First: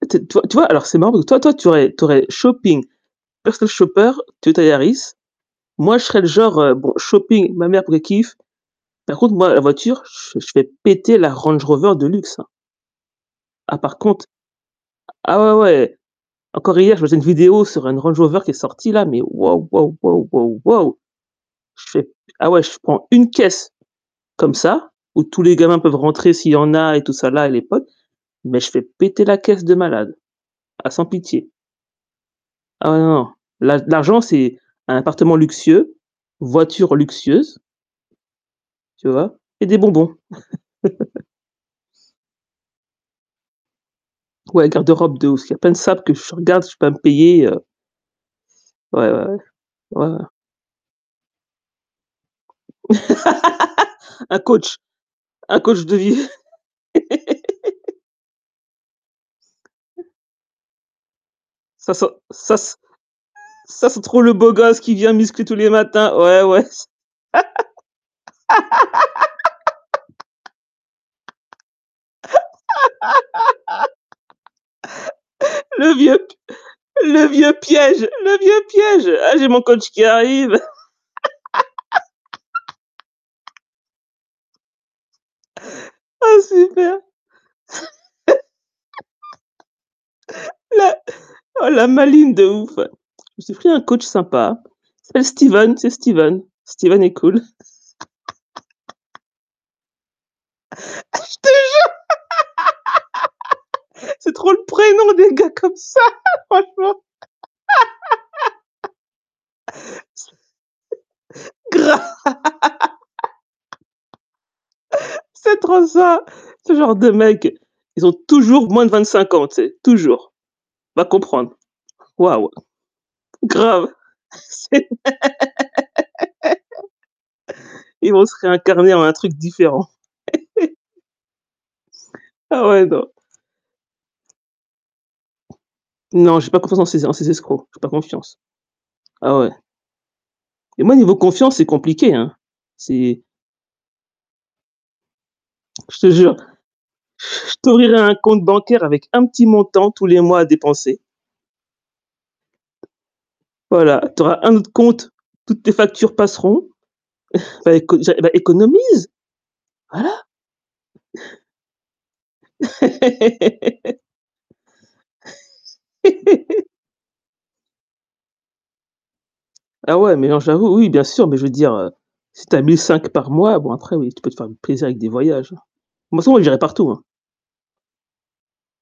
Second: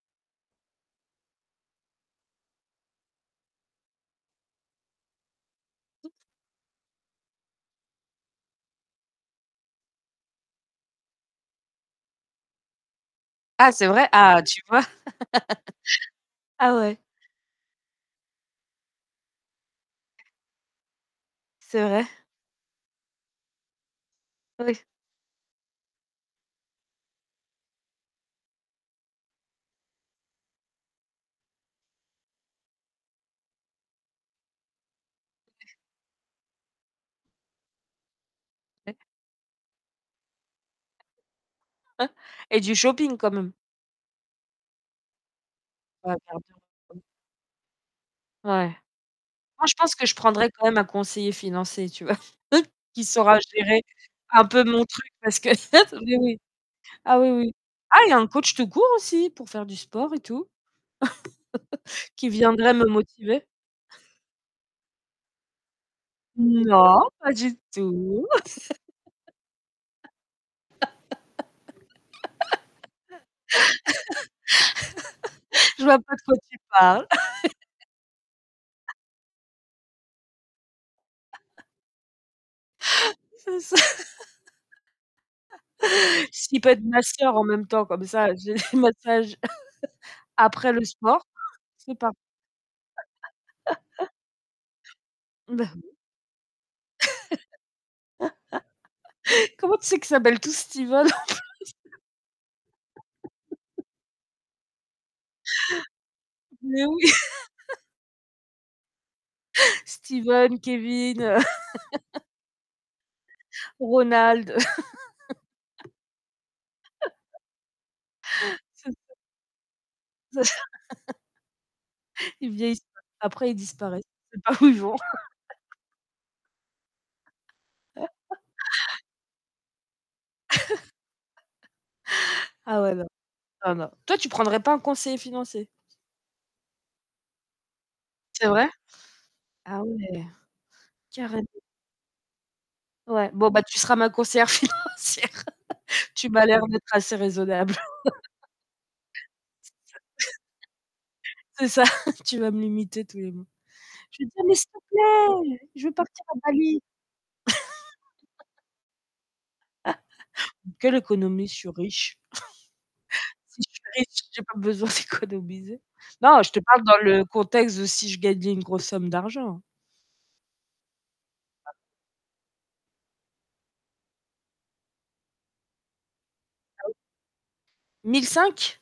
Peut être toi tu vois, alors c'est marrant parce que toi toi tu aurais tu aurais shopping, personal shopper, Toyota Yaris, moi je serai le genre, heu bon, shopping, ma mère pour qu'elle kiffe, par contre moi la voiture, je je fais péter la Range Rover de luxe, hein. Ah Ah c'est par vrai? contre Ah tu vois! ah ouais ouais. Ah Encore hier ouais. je me faisais une vidéo sur une Range Rover qui est sorti là, mais waouh, waouh, waouh, waouh, waouh! C'est Je vrai? fais ah ouais je prends 1 caisse comme Oui. ça, où tous les gamins peuvent rentrer s'il y en a et tout ça là, à l'époque, mais je fais péter la caisse de malade. Ah sans pitié. Ah ouais non, non. L'a l'argent c'est un appartement luxueux, voiture luxueuse. [unintelligible] Tu vois? Et des bonbons. S [unintelligible] et du shopping quand même. Ouais, garde-robe de ouf, il y a plein de sapes que Ouais je hyper bien. regarde, je peux pas me [unintelligible] payer, heu. Ouais. Ouais, ouais, ouais. Moi, je pense que Ouais, je ouais. prendrai quand même un conseiller financier, tu vois? Qui saura gérer Un un peu coach! mon truc parce que Un coach de ah mais vie. oui. Ah oui oui. Ah et un coach tout court aussi pour faire du sport et tout. Ça ça Qui ça c viendrait me motiver. ça c'est trop le beau gosse qui vient musclé tous les matins! Ouais, ouais. Non, pas du tout. Je Le vois pas vieux de quoi p tu parles. le vieux piège! Le vieux piège! «Ah, j'ai mon coach qui arrive.» C'est ça. Oh Si il peut être super! masseur en même temps comme ça j'ai le massage, après le La sport. oh la C'est parfait. maligne de ouf! «Je me suis pris un coach sympa. C'est Bah Steven, c'est oui. Steven. Steven est cool.» Comment tu sais qu'ils s'appellent tous Steven en Je plus? te jure! C'est trop le prénom des gars comme ça! Mais Franchement. oui. Steven, Kevin, heu C grave! Ronald, heu. C'est trop ça. Ce genre de mecs, ils ont toujours moins de C'est vingt ça. cinq ans, tu sais, toujours! C'est ça. Va comprendre. Waouh! Ils vieillissent pas. Après ils Grave! disparaissent. Tu sais pas où C'est le ils vont. même! Ils vont se réincarner en un truc différent. Ah Ah ouais ouais non. non, non non. Toi tu prendrais pas un conseiller financier? Non j'ai pas confiance en ces en ces escrocs. J'ai pas confiance. C'est vrai? Ah ouais Ah ouais. et moi niveau Carrément. confiance c'est compliqué, hein. C'est Ouais, bon bah, tu seras ma conseillère financière Je te Tu jure. m'as J l'air d'être assez je raisonnable. t'ouvrirai un compte bancaire avec un petit C'est montant ça. tous les mois à dépenser. C'est ça tu vas me limiter tous les mois. Voilà, tu Je vais te auras dire: «Mais un s'il autre te compte, plaît! toutes tes Je veux factures partir à passeront. Bali!» Bah éco j'a bah économise! Voilà. Quelle économie? Je suis riche. Si je suis riche, j'ai pas besoin d'économiser. Non, je te parle dans le contexte de si je gagnais une grosse somme d'argent. Ah ouais, mais non j'avoue, oui bien sûr, mais je veux dire, [unintelligible] heu, si tu as 1 500 par mois bon après oui, tu peux te faire plaisir avec des voyages. Moi c'est bon j'irais partout, [unintelligible] hein. 1500?